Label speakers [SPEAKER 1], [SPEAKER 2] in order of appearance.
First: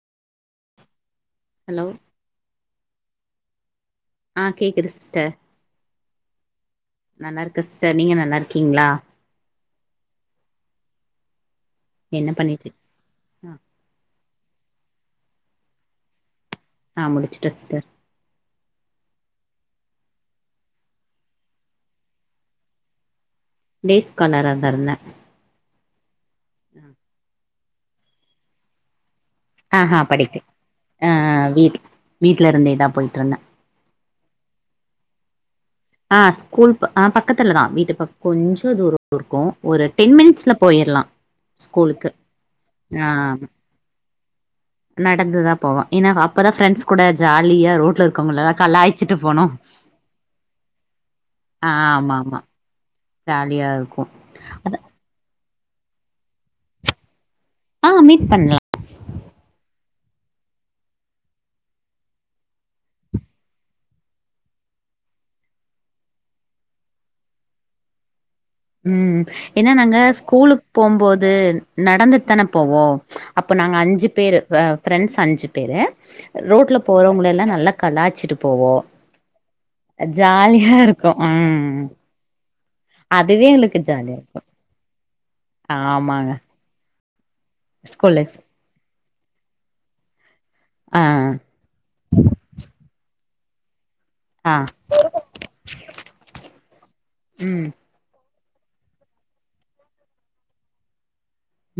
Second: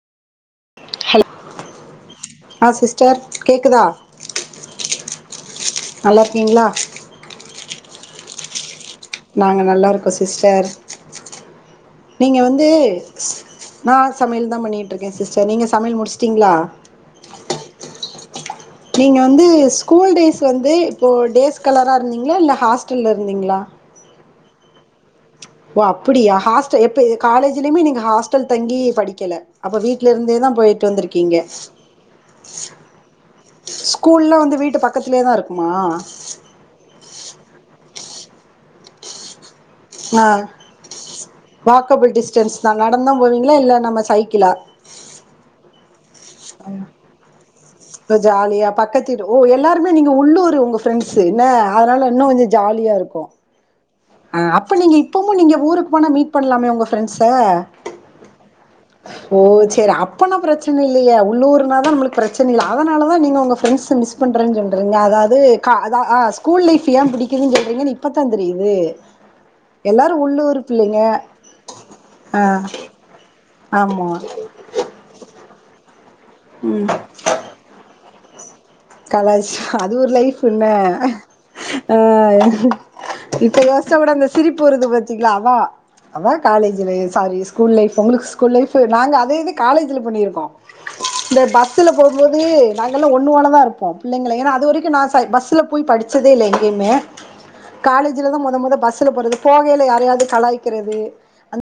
[SPEAKER 1] hello
[SPEAKER 2] hello
[SPEAKER 1] ஆ sister கேக்குதா
[SPEAKER 2] ஆ கேக்குது சிஸ்டர்
[SPEAKER 1] நல்லா இருக்கீங்களா
[SPEAKER 2] நல்லாருக்கே சிஸ்டர் நீங்க நல்லாருக்கீங்ளா
[SPEAKER 1] நாங்க நல்லாருக்கோ சிஸ்டர்
[SPEAKER 2] என்ன
[SPEAKER 1] நீங்க
[SPEAKER 2] பண்ணிட்டு
[SPEAKER 1] வந்து
[SPEAKER 2] ஆ
[SPEAKER 1] நா சமையல் தா பண்ணிட்டு இருக்கே சிஸ்டர் நீங்க சமையல் முடிச்சுட்டீங்ளா
[SPEAKER 2] நா முடிச்சுட்டே சிஸ்டர்
[SPEAKER 1] நீங்க வந்து ஸ்கூல் டேஸ் வந்து இப்போ டேஸ் காலரா இருந்தீங்ளா இல்ல ஹாஸ்டல்ல இருந்தீங்ளா
[SPEAKER 2] டேஸ் காலரா தா இருந்தேன்
[SPEAKER 1] ஓ அப்படியா ஹாஸ்டல் எப்ப இ காலேஜ்லயுமே நீங்க ஹாஸ்டல் தங்கி படிக்கல அப்ப
[SPEAKER 2] ஆஹா
[SPEAKER 1] வீட்ல
[SPEAKER 2] படிக்கு
[SPEAKER 1] இருந்தேதா போயிட்டு
[SPEAKER 2] ஆ
[SPEAKER 1] வந்திருக்கீங்க
[SPEAKER 2] வீட் வீட்ல இருந்தேதா போயிட்டு இருந்தே
[SPEAKER 1] ஸ்கூல்லா வந்து வீட்டு பக்கத்துலே தா இருக்குமா
[SPEAKER 2] ஆ ஸ்கூல் ப பக்கத்துல தா வீட்டு பக் கொஞ்ச தூர இருக்கு ஒரு டென்
[SPEAKER 1] ஆ
[SPEAKER 2] மினிட்ஸ்ல போயிர்லா
[SPEAKER 1] வாக்கபிள் டிஸ்டன்ஸ் தா நடந்துதா போவீங்ளா இல்ல நம்ம சைக்கிளா
[SPEAKER 2] நடந்துதா போவே ஏனா அ ப்பதா ஃப்ரெண்ட்ஸ் கூட ஜாலியா ரோட்ல
[SPEAKER 1] இப்ப
[SPEAKER 2] இருக்கவ்ங்களெல்லா
[SPEAKER 1] ஜாலியா
[SPEAKER 2] கலாய்ச்சிட்டு போணு
[SPEAKER 1] ஃப்ரெண்ட்ஸு இன்ன அதனால இன்னு கொஞ்ச ஜாலியா இருக்கு
[SPEAKER 2] ஜாலியா இருக்கு
[SPEAKER 1] அ
[SPEAKER 2] அத
[SPEAKER 1] அப்ப நீங்க இப்பமு நீங்க ஊருக்கு போனா மீட் பண்லாமே ஒங்க ஃப்ரெண்ட்ஸ
[SPEAKER 2] ஆ மீட் பண்லா
[SPEAKER 1] ஓ சேரி அப்பனா பிரச்சன இல்லையே உள்ளூர்னாதா நம்மளுக்கு பிரச்சனயே அதனால தா நீங்க உங்க ஃப்ரெண்ட்ஸ மிஸ் பண்றே சொல்றீங்ள அதாவ்து கா அதா ஆ ஸ்கூல் லைஃப் ஏ பிடிக்குதுன் சொல்றீங்கன் இப்பத்தா தெரியிது
[SPEAKER 2] ம் ஏனா நாங்கள் ஸ்கூலுக்கு போம்போது நடந்துட்டு தான
[SPEAKER 1] ஆ
[SPEAKER 2] போவோ அப்ப நாங்க அஞ்சு
[SPEAKER 1] ஆமா
[SPEAKER 2] பேரு எ ஃபிரண்ட்ஸ் அஞ்சு பேரு ரோட்ல போறவங்களெல்லா நல்லா கலாச்சிட்டு போவோ
[SPEAKER 1] கலாச்சு அது ஒரு லைஃப் என்ன
[SPEAKER 2] ஜாலியா இருக்கு ம்
[SPEAKER 1] ஆ
[SPEAKER 2] அதுவே
[SPEAKER 1] இப்ப
[SPEAKER 2] எங்களுக்கு
[SPEAKER 1] யோசிச்சா கூட
[SPEAKER 2] ஜாலியா
[SPEAKER 1] அந்த
[SPEAKER 2] இருக்கு
[SPEAKER 1] சிரிப்பு வருது பாத்தீங்ளா அதா அதா
[SPEAKER 2] ஆமாங்க
[SPEAKER 1] காலேஜ் லைஃப் சாரிஸ் ஸ்கூல் லைஃப் ஒங்களுக்கு ஸ்கூல் லைஃபு நாங்க அதே இத காலேஜ்ல பண்ணிருக்கோ
[SPEAKER 2] ஆ
[SPEAKER 1] இந்த பஸ்ல போம்போது நாங்கலா ஒன்னுமண்ணாதா இருப் இல்லைங்ளா ஏனா
[SPEAKER 2] ஆ
[SPEAKER 1] அது வரைக்கு நா சை பஸ்ல போய் படிச்சதே இல்ல எங்கேயுமே
[SPEAKER 2] ம்
[SPEAKER 1] காலேஜ்ல தா மொத மொத பஸ்ல போறது போகைல யாரையாவ்து கலாய்க்கிறது